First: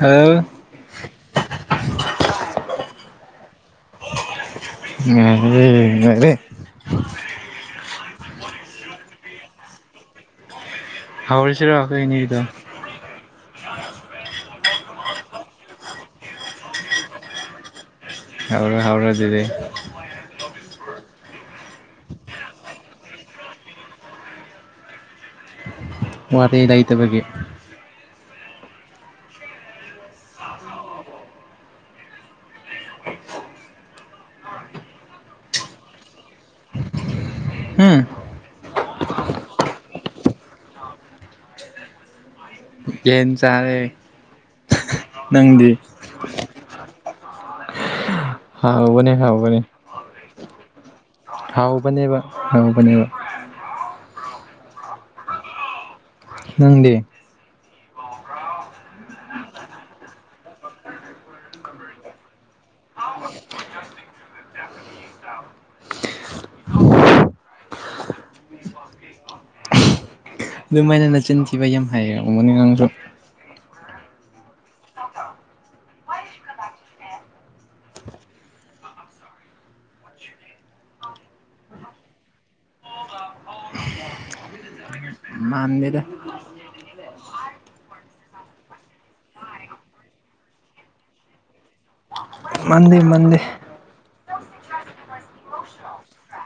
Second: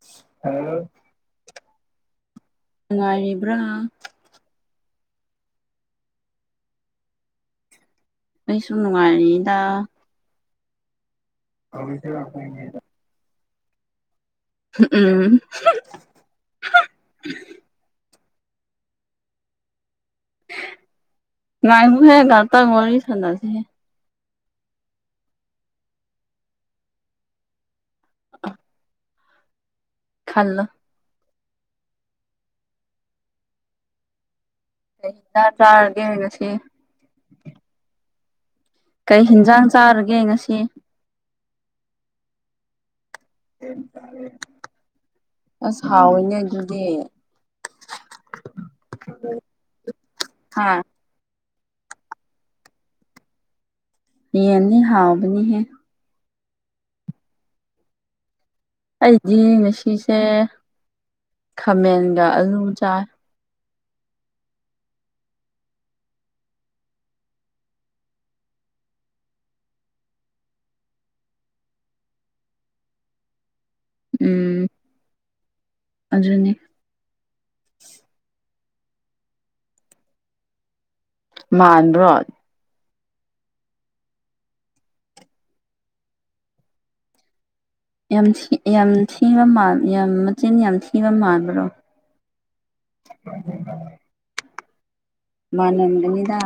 hello ꯅꯨꯡꯉꯥꯏꯔꯤꯕ꯭ꯔꯥ ꯉ ꯉꯦ ꯑꯩꯁꯨ ꯅꯨꯡꯉꯥꯏꯔꯤꯗ ꯍꯧꯥꯎꯁꯤꯔꯑꯈ ꯏꯅꯦꯗꯣ ꯎꯝ ꯎꯝ ꯍꯔ ꯍꯔ ꯑꯗꯨꯔꯤ ꯉꯥꯏꯕꯨ ꯍꯦ ꯉꯥ ꯇꯔ ꯃꯔꯤ ꯁꯥꯟꯁꯤꯦ ꯋꯥꯇ ꯂꯩꯇꯕꯒꯤ ꯈꯜ ꯇ ꯇꯥꯔꯒ ꯉꯁꯤ ꯎꯝ ꯀꯩ ꯍꯤꯟꯖꯥꯡ ꯆꯥꯔꯒꯦ ꯉꯁꯤ ꯌꯦꯟ ꯆꯥꯔꯦ ꯅꯪꯗꯤ ꯍꯥꯎꯏꯅꯦ ꯑꯗꯨꯗꯤ ꯍꯥꯎꯕꯅꯦ ꯍꯥꯎꯕꯅꯦ ꯍꯥ ꯍꯥꯎꯕꯅꯦꯕ ꯍꯥꯎꯕꯅꯦꯕ ꯌꯦꯟꯅꯤ ꯍꯥꯎꯕꯅꯤꯍꯦ ꯎꯪꯗꯦ ꯑꯩꯗꯤ ꯉꯁꯤꯁꯦ ꯈꯥꯃꯦꯟꯒ ꯑꯂꯨ ꯆꯥꯏ [inaudible] ꯌꯥ ꯑꯗꯨꯃꯥꯏꯅ ꯅꯆꯤꯟꯈꯤꯕ ꯌꯥꯝ ꯍꯩꯔꯝꯒꯅꯤ ꯅꯪꯁꯨ ꯎꯝ ꯑꯗꯨꯅꯤ ꯃꯥꯟꯕꯔꯣ ꯃꯟꯗꯦꯗ ꯌꯥꯝ ꯌꯥꯝ ꯊꯤꯕ ꯌꯥꯝ ꯃꯆꯤꯟ ꯌꯥꯝ ꯊꯤꯕ ꯃꯥꯟꯕ꯭ꯔꯣ ꯃꯗꯦ ꯃꯗꯦ ꯃꯥꯂꯝꯒꯅꯤꯗ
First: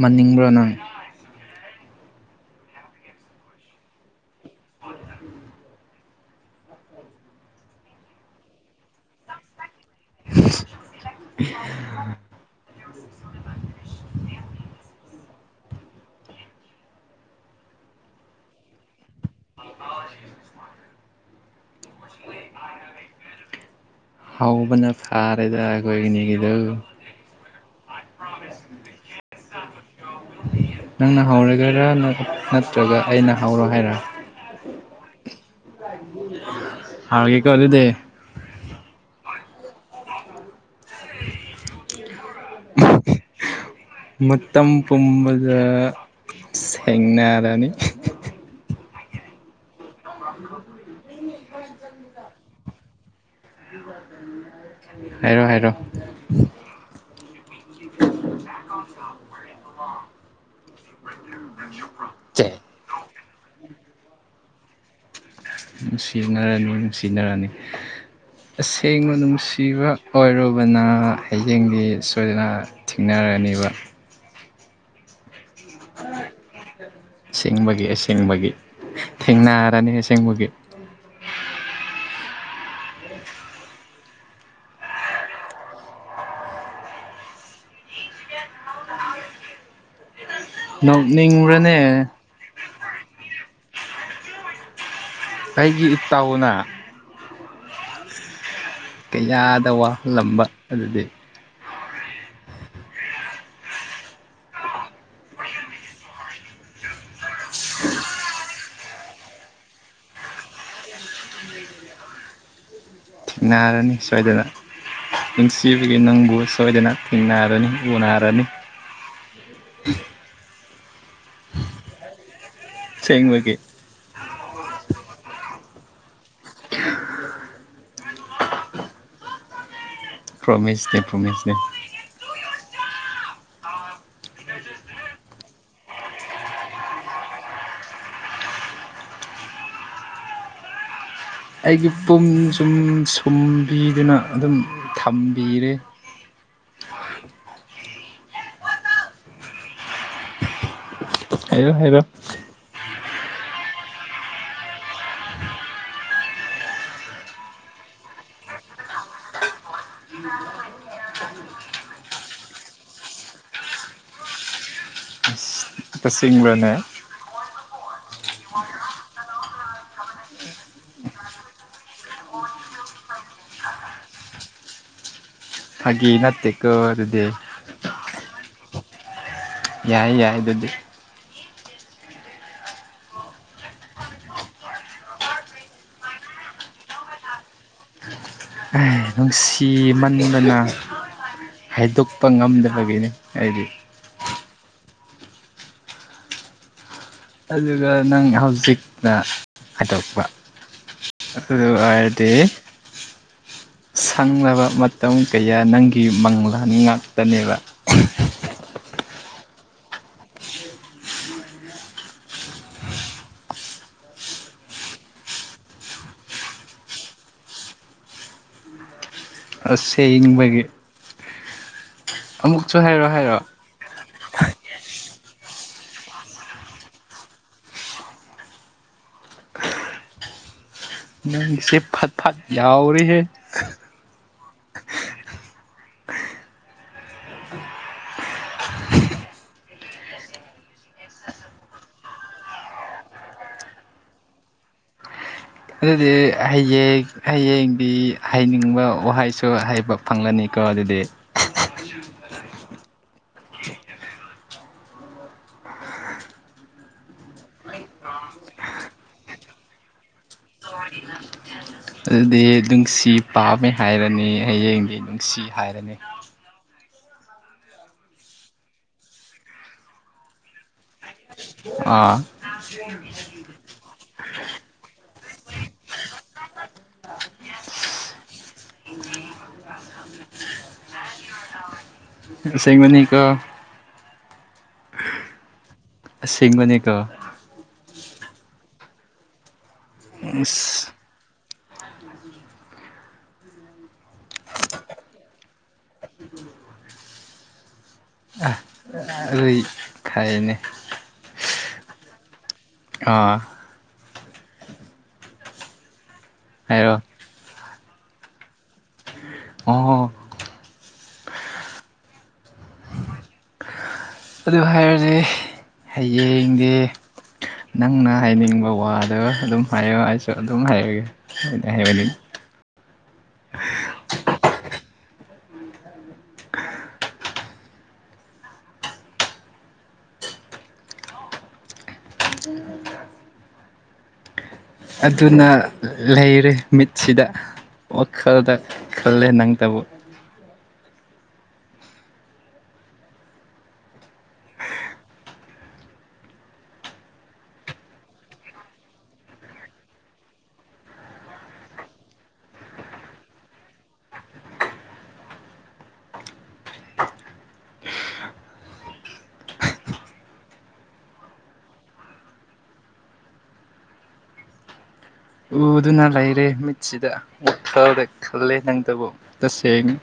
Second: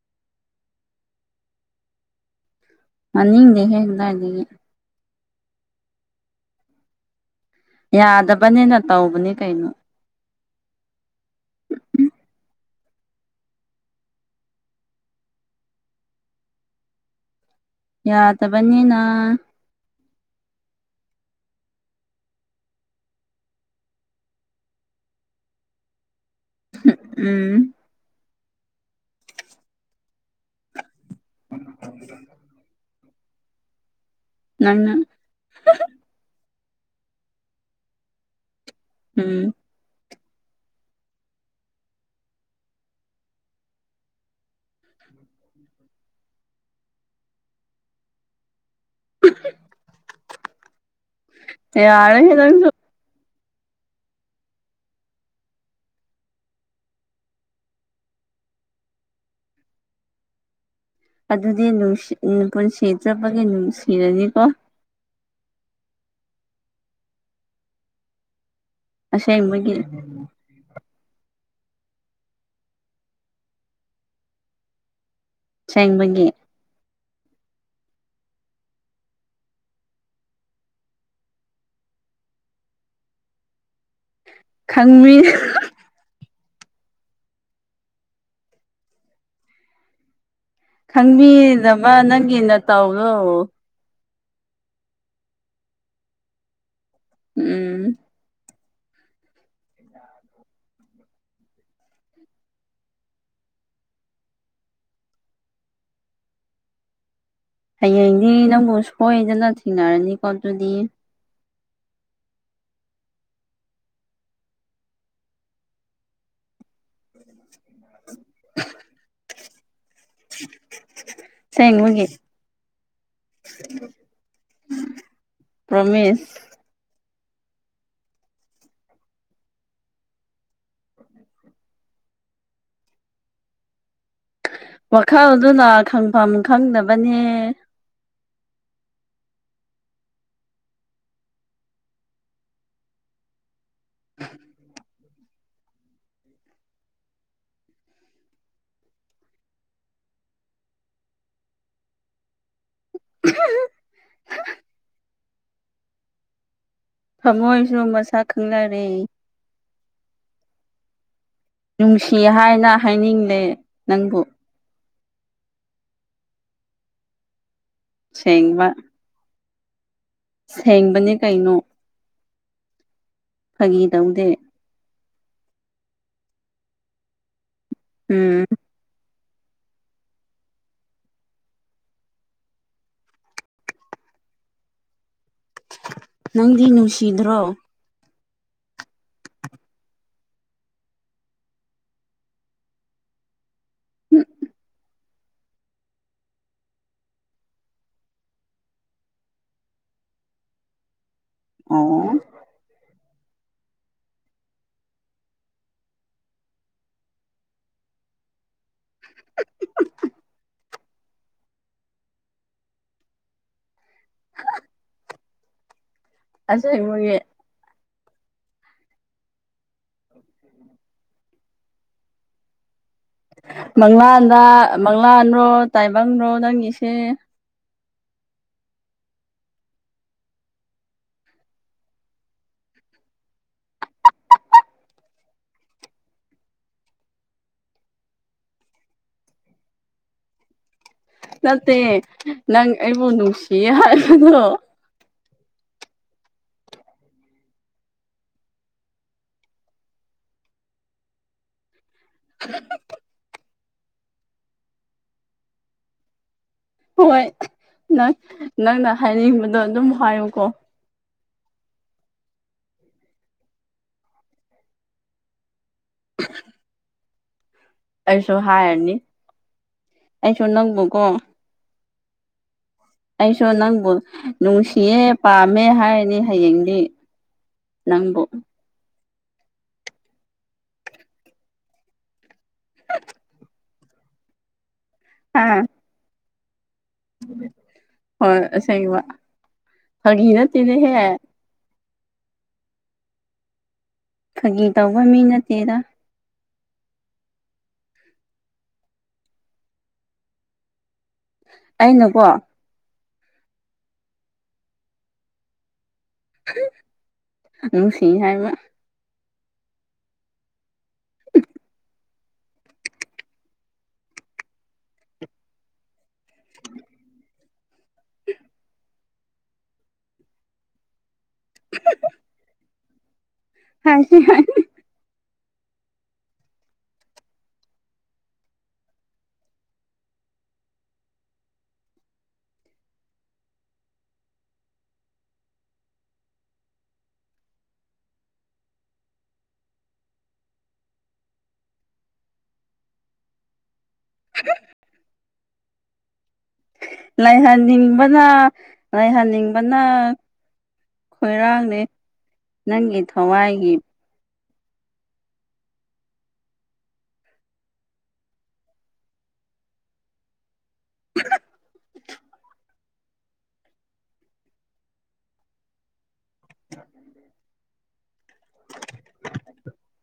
ꯃꯅꯤꯡꯕ꯭ꯔꯣ ꯅꯪ ꯃꯅꯤꯡꯗꯦ ꯍꯦ ꯀꯗꯥꯢꯗꯒꯤ ꯌꯥꯗꯕꯅꯤꯅ ꯇꯧꯕꯅꯤ ꯀꯩꯅꯣ [unintelligible] [inaudible] ꯌꯥꯗꯕꯅꯤꯅ ꯍꯧꯕꯅ ꯐꯥꯔꯦꯗ ꯑꯩꯈꯣꯏꯑꯅꯤꯒꯤꯗꯨ ꯎꯝ ꯅꯪꯅ ꯍꯧꯔꯒꯔꯥ ꯅꯠꯇ꯭ꯔꯒ ꯑꯩꯅ ꯍꯧꯔꯣ ꯍꯥꯏꯔ ꯅꯪꯅ [inaudible] ꯍꯔꯒꯦꯀꯣ ꯑꯗꯨꯗꯤ ꯎꯝ ꯃꯇꯝ ꯄꯨꯝꯕꯗ ꯁꯦꯡꯅꯔꯅꯤ ꯌꯥꯔꯦ ꯍꯦ ꯅꯪꯁꯨ [inaudible] ꯍꯥꯏꯔꯣ ꯍꯥꯏꯔꯣ ꯑꯗꯨꯗꯤ ꯅꯨꯡꯁꯤ ꯆꯦ ꯄꯨꯟꯁꯤ ꯆꯨꯞꯕꯒꯤ ꯅꯨꯡꯁꯤꯔꯅꯤꯀꯣ ꯅꯨꯡꯁꯤꯅꯔꯅꯤ ꯅꯨꯡꯁꯤꯅꯔꯅꯤ ꯑꯁꯦꯡꯕ ꯑꯁꯦꯡꯕꯒꯤ ꯅꯨꯡꯁꯤꯕ ꯑꯣꯏꯔꯣ ꯑꯗꯨꯅ ꯍꯌꯦꯡꯗꯤ ꯁꯣꯏꯗꯅ ꯊꯦꯡꯅꯔꯅꯦꯕ ꯁꯦꯡꯕꯒꯤ ꯁꯦꯡꯕꯒꯤ ꯑꯁꯦꯡꯕꯒꯤ ꯊꯦꯡꯅꯔꯅꯤ ꯑꯁꯦꯡꯕꯒꯤ ꯈꯪꯃꯤ ꯅꯣꯛꯅꯤꯡꯕ꯭ꯔꯅꯦ ꯈꯪꯕꯤꯗꯕ ꯅꯪꯒꯤ ꯅꯇꯧꯗꯣ ꯑꯩꯒꯤ ꯏꯇꯥꯎꯅ ꯎꯝ ꯀꯌꯥꯗ ꯋꯥꯍꯜꯂꯝꯕ ꯑꯗꯨꯗꯤ ꯍꯌꯦꯡꯗꯤ ꯅꯪꯕꯨ ꯁꯣꯏꯗꯅ ꯊꯦꯡꯅꯔꯅꯤꯀꯣ ꯑꯗꯨꯗꯤ ꯊꯦꯡꯅꯔꯅꯤ ꯁꯣꯏꯗꯅ ꯅꯨꯡꯁꯤꯕꯤ ꯅꯪꯕꯨ ꯁꯣꯏꯗꯅ ꯊꯦꯡꯅꯔꯅꯤ ꯎꯅꯔꯅꯤ ꯑꯁꯦꯡꯕꯒꯤ ꯑꯁꯦꯡꯕꯒꯤ ꯄꯔꯣꯃꯤꯁ ꯄ꯭ꯔꯣꯃꯤꯁꯅꯦ ꯄ꯭ꯔꯣꯃꯤꯁꯅꯦ ꯋꯥꯈꯜꯗꯨꯅ ꯈꯪꯐꯝ ꯈꯪꯗꯕꯅꯦ ꯑꯩꯒꯤ ꯄꯨꯝ ꯁꯨꯝ ꯁꯨꯝꯕꯤꯗꯨꯅ ꯑꯗꯨꯝ ꯊꯝꯕꯤꯔꯦ ꯍꯥꯏꯔꯣ ꯍꯥꯏꯔꯣ ꯊꯃꯣꯏꯁꯨ ꯃꯁꯛ ꯈꯪꯅꯔꯦ ꯅꯨꯡꯁꯤ ꯍꯥꯏꯅ ꯍꯥꯏꯅꯤꯡꯂꯦ ꯅꯪꯕꯨ ꯑꯁꯦꯡꯕꯔꯅꯦ ꯁꯦꯡꯕ ꯁꯦꯡꯕꯅꯦ ꯀꯩꯅꯣ ꯐꯥꯒꯤ ꯇꯧꯗꯦ ꯐꯥꯒꯤ ꯅꯥꯠꯇꯦꯀꯣ ꯑꯗꯨꯗꯤ ꯎꯝ ꯌꯥꯏ ꯌꯥꯏ ꯑꯗꯨꯗꯤ ꯅꯪꯗꯤ ꯅꯨꯡꯁꯤꯗ꯭ꯔꯣ ꯑꯥꯏ ꯅꯨꯡꯁꯤꯃꯟꯕꯅ ꯍꯥꯏꯗꯣꯛꯄ ꯉꯝꯗꯕꯒꯤꯅꯤ ꯑꯩꯗꯤ ꯑꯗꯨꯒ ꯅꯪ ꯍꯧꯖꯤꯛꯅ ꯍꯥꯏꯗꯣꯛꯄ ꯑꯗꯨꯗꯨ ꯑꯣ ꯑꯣꯏꯔꯗꯤ ꯁꯪꯂꯕ ꯃꯇꯝ ꯀꯌꯥ ꯅꯪꯒꯤ ꯃꯪꯂꯥꯟ ꯉꯥꯛꯇꯅꯦꯕ ꯑꯁꯦꯡꯕꯒꯤ ꯑꯁꯦꯡꯕꯒꯤ ꯑꯃꯨꯛꯁꯨ ꯍꯥꯏꯔꯣ ꯍꯥꯏꯔꯣ ꯃꯪꯂꯥꯟꯗ ꯃꯪꯂꯥꯟꯔꯣ ꯇꯥꯏꯕꯪꯔꯣ ꯅꯪꯒꯤꯁꯦ ꯅꯪꯁꯦ ꯐꯠ ꯐꯠ ꯌꯥꯎꯔꯤꯍꯦ ꯅꯠꯇꯦ ꯅꯪ ꯑꯩꯕꯨ ꯅꯨꯡꯁꯤꯌꯦ ꯍꯥꯏꯕꯗꯣ ꯑꯗꯨꯗꯤ ꯍꯡ ꯍꯌꯦꯡꯗꯤ ꯍꯩꯅꯤꯡꯕ ꯋꯥꯍꯩꯁꯨ ꯍꯩꯕ ꯐꯪꯂꯪꯂꯅꯤꯀꯣ ꯑꯗꯨꯗꯤ [inaudible] ꯍꯣꯏ ꯅꯪ ꯅꯪꯅ ꯍꯥꯏꯅꯤꯡꯕꯗꯣ ꯑꯗꯨꯝ ꯍꯥꯏꯌꯨꯀꯣ [inaudible] ꯑꯗꯨꯗꯤ ꯅꯨꯡꯁꯤ ꯄꯥꯝꯃꯦ ꯍꯥꯏꯔꯅꯤ ꯍꯌꯦꯡꯗꯤ ꯅꯨꯡꯁꯤ ꯍꯥꯏꯔꯅꯤ [inaudible] ꯑꯩꯁꯨ ꯍꯥꯏꯔꯅꯤ ꯑꯩꯁꯨ ꯅꯪꯕꯨꯀꯣ ꯑꯥ ꯑꯩꯁꯨ ꯅꯪꯕꯨ ꯅꯨꯡꯁꯤꯌꯦ ꯄꯥꯝꯃꯦ ꯍꯥꯏꯔꯅꯤ ꯍꯌꯦꯡꯗꯤ ꯅꯪꯕꯨ [inaudible] ꯁꯦꯡꯃꯅꯤ ꯀ ꯑꯥ ꯁꯤꯦꯡꯒꯅꯤ ꯀ ꯍꯣꯏ ꯑꯁꯦꯡꯕ ꯐꯒꯤ ꯅꯠꯇꯦꯅꯦ ꯍꯦ ꯎ ꯎꯝ ꯈꯥꯒꯤ ꯇꯧꯕ ꯃꯤ ꯅꯠꯇꯦꯗ ꯑ ꯑ ꯈꯥꯏꯩꯅ ꯑꯩꯅꯀꯣ ꯑꯥ ꯍꯥꯏꯔꯣ ꯅꯨꯡꯁꯤꯡ ꯍꯥꯏꯕ ꯑꯣꯣ [inaudible] ꯑꯗꯨ ꯍꯥꯏꯔꯁ ꯍꯌꯦꯡꯗꯤ ꯅꯪꯅ ꯍꯥꯏꯅꯤꯡꯕ ꯋꯥꯗꯣ ꯑꯗꯨꯝ ꯍꯥꯏꯌꯣ ꯍꯥꯏꯁꯨ ꯑꯗꯨꯝ ꯍꯥꯏꯔꯒꯦ ꯑꯩꯅ ꯍꯥꯏꯍꯅꯤꯡꯉꯤ ꯍꯥꯏꯁꯤ ꯍꯥꯏ ꯑꯗꯨꯅ ꯂꯩꯔꯦ ꯃꯤꯠꯁꯤꯗ ꯑꯣ ꯈꯜꯗ ꯈꯜꯂꯦ ꯅꯪ ꯇꯕꯣ ꯑꯗꯣ ꯂꯩꯥꯏꯍꯟꯅꯤꯡꯕꯅ ꯂꯩꯥꯏꯍꯟꯅꯤꯡꯕꯅ ꯈꯣꯏꯔꯥꯡꯅꯤ ꯅꯪꯒꯤ ꯊꯋꯥꯏꯒꯤ ꯑꯗꯨ ꯎꯗꯨꯅ ꯂꯩꯔꯦ ꯃꯤꯠꯁꯤꯗ ꯎ ꯐꯥꯎꯗ ꯈꯜꯂꯦ ꯅꯪꯇꯕꯨ ꯇꯁꯦꯡꯅ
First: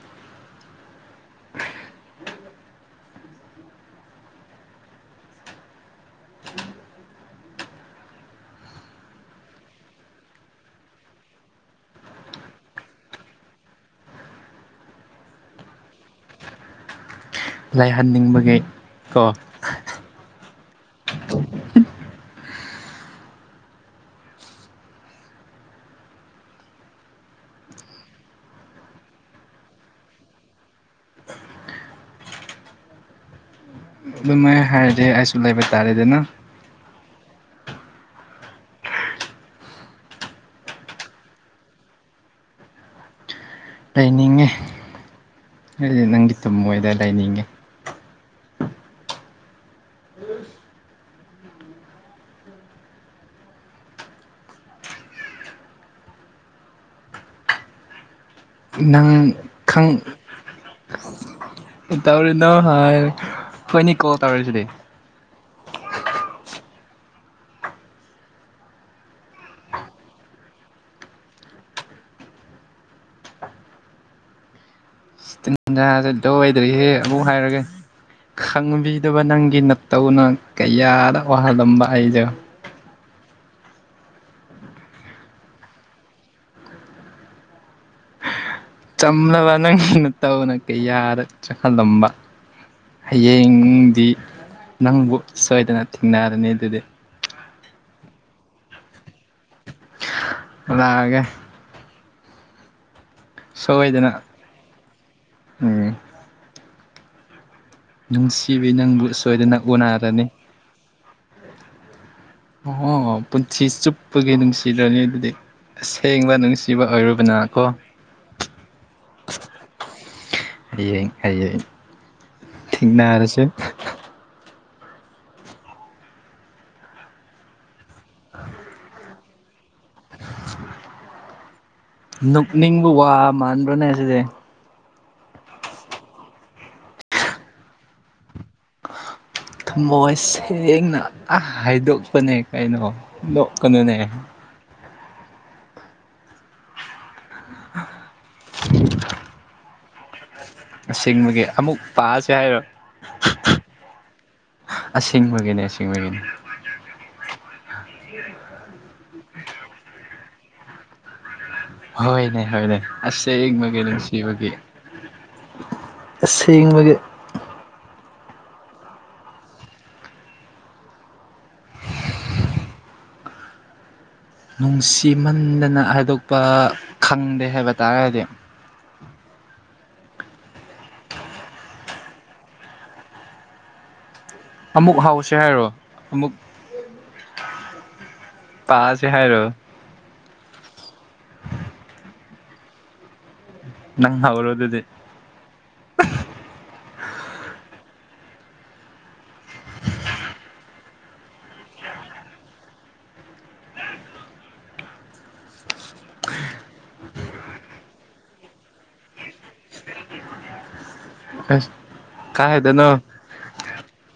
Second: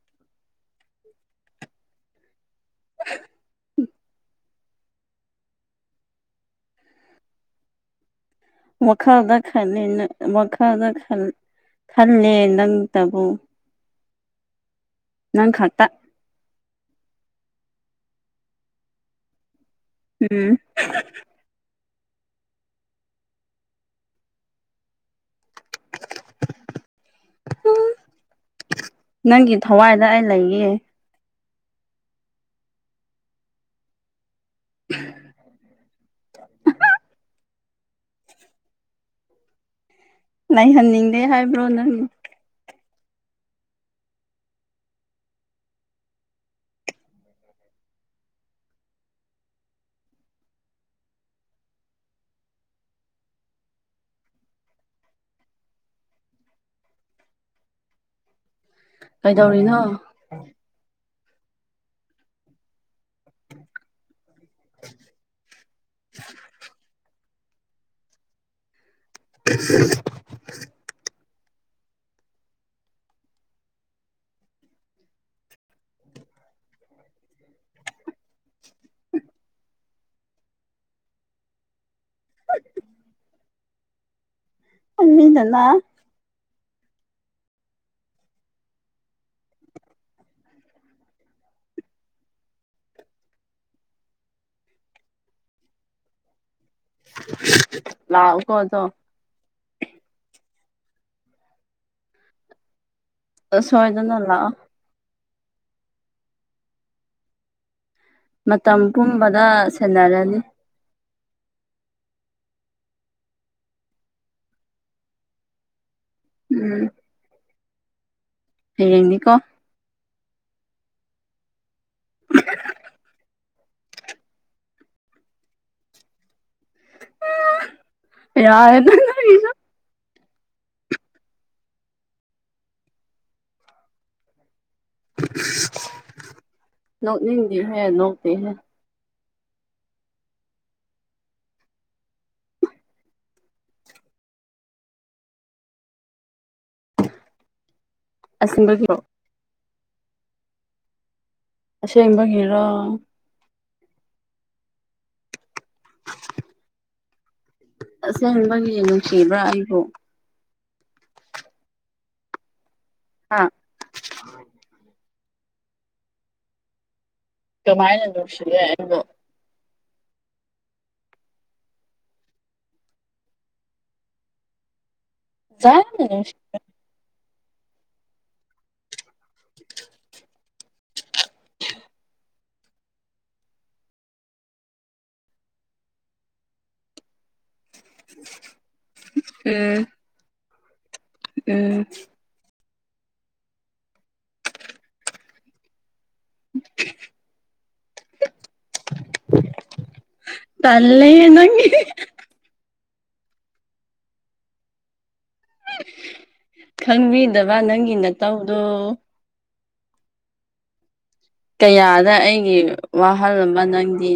[inaudible] ꯃꯈꯥꯜꯗ ꯃꯈꯥꯜꯗ ꯈꯜꯂꯦ ꯅꯪꯇꯕꯨ ꯅꯪ ꯈꯛꯇ ꯂꯥꯏꯍꯟꯅꯤꯡꯕꯒꯤ ꯀꯣ ꯎꯝ ꯎ ꯅꯪꯒꯤ ꯊꯋꯥꯏꯗ ꯑꯩ ꯂꯩꯌꯦ ꯑꯗꯨꯃꯥꯏ ꯍꯥꯏꯔꯗꯤ ꯑꯩꯁꯨ ꯂꯩꯕ ꯇꯥꯔꯦꯗꯅ ꯂꯩꯍꯟꯅꯤꯡꯗꯦ ꯍꯥꯏꯕ꯭ꯔꯣ ꯅꯪ ꯂꯩꯅꯤꯡꯉꯦ ꯑꯩꯗꯤ ꯅꯪꯒꯤ ꯊꯃꯣꯏꯗ ꯂꯩꯅꯤꯡꯉꯦ ꯅꯪ ꯀꯩꯗꯧꯔꯤꯅꯣ ꯈꯪ ꯇꯧꯔꯤꯅꯣ ꯍꯥꯏ ꯑꯩꯈꯣꯢꯅꯛ ꯒꯣꯜ ꯇꯧꯔꯤꯁꯤꯗꯤ [unintelligible] [inaudible] [inaudible] ꯂꯣꯏꯗ꯭ꯔꯤꯍꯦ ꯑꯃꯨꯛ ꯍꯥꯏꯔꯒꯦ ꯈꯪꯕꯤꯗꯕ ꯅꯪꯒꯤ ꯅꯠꯇꯧꯅ ꯀꯌꯥꯗ ꯋꯥꯍꯜꯂꯝꯕ ꯑꯩꯁꯦ [unintelligible] [inaudible] ꯆꯝꯂꯕ ꯅꯪ ꯅꯠꯇꯧꯅ ꯀꯩꯌꯥꯗ ꯆꯥꯛꯍꯜꯂꯝꯕ ꯍꯌꯦꯡꯗꯤ ꯅꯪꯕꯨ ꯁꯣꯏꯗꯅ ꯊꯦꯡꯅꯔꯅꯤ ꯑꯗꯨꯗꯤ ꯂꯥꯛꯑꯣ ꯀꯣ ꯑꯗꯣ ꯂꯥꯛꯑꯒꯦ ꯁꯣꯏꯗꯅ ꯎꯝ ꯅꯨꯡꯁꯤꯕꯤ ꯃꯇꯝ ꯅꯪꯕꯨ ꯄꯨꯝꯕꯗ ꯁꯣꯏꯗꯅ ꯎꯅꯔꯅꯤ ꯁꯦꯟꯅꯔꯅꯤ ꯑꯣ ꯄꯨꯟꯁꯤ ꯆꯨꯞꯄꯒꯤ ꯅꯨꯡꯁꯤꯔꯅꯤ ꯑꯗꯨꯗꯤ ꯑꯁꯦꯡꯕ ꯅꯨꯡꯁꯤꯕ ꯎꯝ ꯑꯣꯏꯔꯨꯕꯅ ꯀꯣ ꯍꯌꯦꯡꯅꯤꯀꯣ ꯍꯌꯦꯡ ꯍꯌꯦꯡ ꯊꯦꯅꯔꯁꯦ ꯌꯥꯔꯦꯗ ꯅꯪ ꯅꯣꯛꯅꯤꯡꯕ ꯋꯥ ꯃꯥꯟꯕ꯭ꯔꯅꯦ ꯁꯤꯗꯤ ꯅꯣꯛ ꯅꯤꯡꯗꯤ ꯍꯦ ꯅꯣꯛꯇꯦ ꯍꯦ ꯊꯃꯣꯏ ꯁꯦꯡꯅ ꯍꯥꯏꯗꯣꯛꯄꯅꯦ ꯀꯩꯅꯣ ꯅꯣꯛꯀꯅꯨꯅꯦ ꯑꯁꯤꯡꯕ ꯀꯤꯔꯣ ꯑꯁꯦꯡꯕꯒꯤ ꯑꯃꯨꯛ ꯄꯥꯁꯦ ꯍꯥꯏꯔꯣ ꯑꯁꯦꯡꯕꯒꯤꯔꯣ ꯑꯁꯦꯡꯕꯒꯤꯅꯤ ꯑꯁꯦꯡꯕꯒꯤꯅꯤ ꯑꯁꯦꯡꯕꯒꯤ ꯅꯨꯡꯁꯤꯕ꯭ꯔꯥ ꯑꯩꯕꯨ ꯍꯣꯏꯅꯦ ꯍꯣꯏꯅꯦ ꯍꯥ ꯑꯁꯦꯡꯕꯒꯤ ꯅꯨꯡꯁꯤ ꯕꯒꯤ ꯑꯁꯦꯡꯕꯒꯤ ꯀꯃꯥꯏꯅ ꯅꯨꯡꯁꯤꯒꯦ ꯑꯩꯕꯨ ꯅꯨꯡꯁꯤꯃꯟꯗꯅ ꯐꯖꯅ ꯅꯨꯡꯁꯤ ꯍꯥꯏꯗꯣꯛꯄ ꯈꯪꯗꯦ ꯍꯥꯏꯕ ꯇꯥꯔꯒꯗꯤ ꯑꯃꯨꯛ ꯍꯥꯎꯁꯦ ꯍꯥꯏꯔꯣ ꯑꯃꯨꯛ ꯄꯥꯁ ꯎꯝ ꯎꯝ ꯅꯪ ꯍꯧꯔꯣ ꯗꯨꯗꯤ [unintelligible] ꯇꯜꯂꯦ ꯅꯪꯒꯤ ꯈꯪꯕꯤꯗꯕ ꯅꯪꯒꯤ ꯅꯇꯧꯗꯣ ꯑꯁ ꯀꯌꯥꯗ ꯑꯩꯒꯤ ꯀꯥꯏꯗꯅꯣ ꯋꯥꯍꯜꯕ ꯅꯪꯗꯤ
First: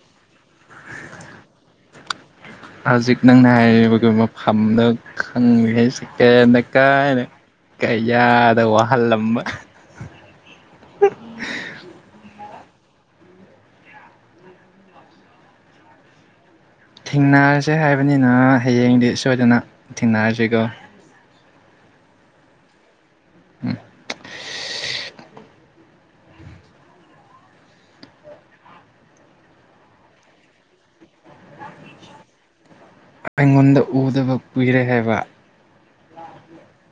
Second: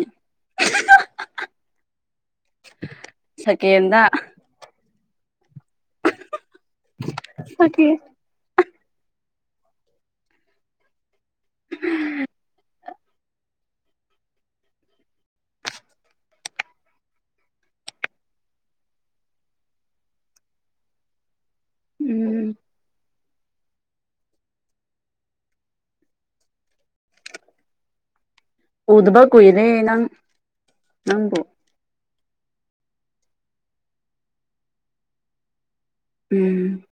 ꯍꯧꯖꯤꯛ ꯅꯪꯅ ꯁꯦꯀꯦꯟꯗ ꯍꯥꯏꯔꯤꯕꯒꯤ ꯃꯐꯝꯗꯣ ꯈꯪꯉꯦ ꯍꯥꯏꯁ [inaudible] ꯀꯗ ꯀꯥꯏꯅ ꯁꯦꯀꯦꯟ ꯀꯌꯥꯗ ꯋꯥꯍꯜꯂꯝꯕ [unintelligible] [unintelligible] ꯊꯦꯡꯅꯔꯁꯦ ꯍꯥꯏꯕꯅꯤꯅ ꯍꯌꯦꯡꯗꯤ ꯁꯣꯏꯗꯅ ꯊꯦꯡꯅꯔꯁꯤꯀꯣ ꯎꯝ [unintelligible] ꯎꯗꯕ ꯀꯨꯏꯔꯦ ꯅꯪ ꯅꯪꯕꯨ ꯑꯩꯉꯣꯟꯗ ꯎꯗꯕ ꯀꯨꯏꯔꯦ ꯍꯥꯏꯕ ꯎꯝ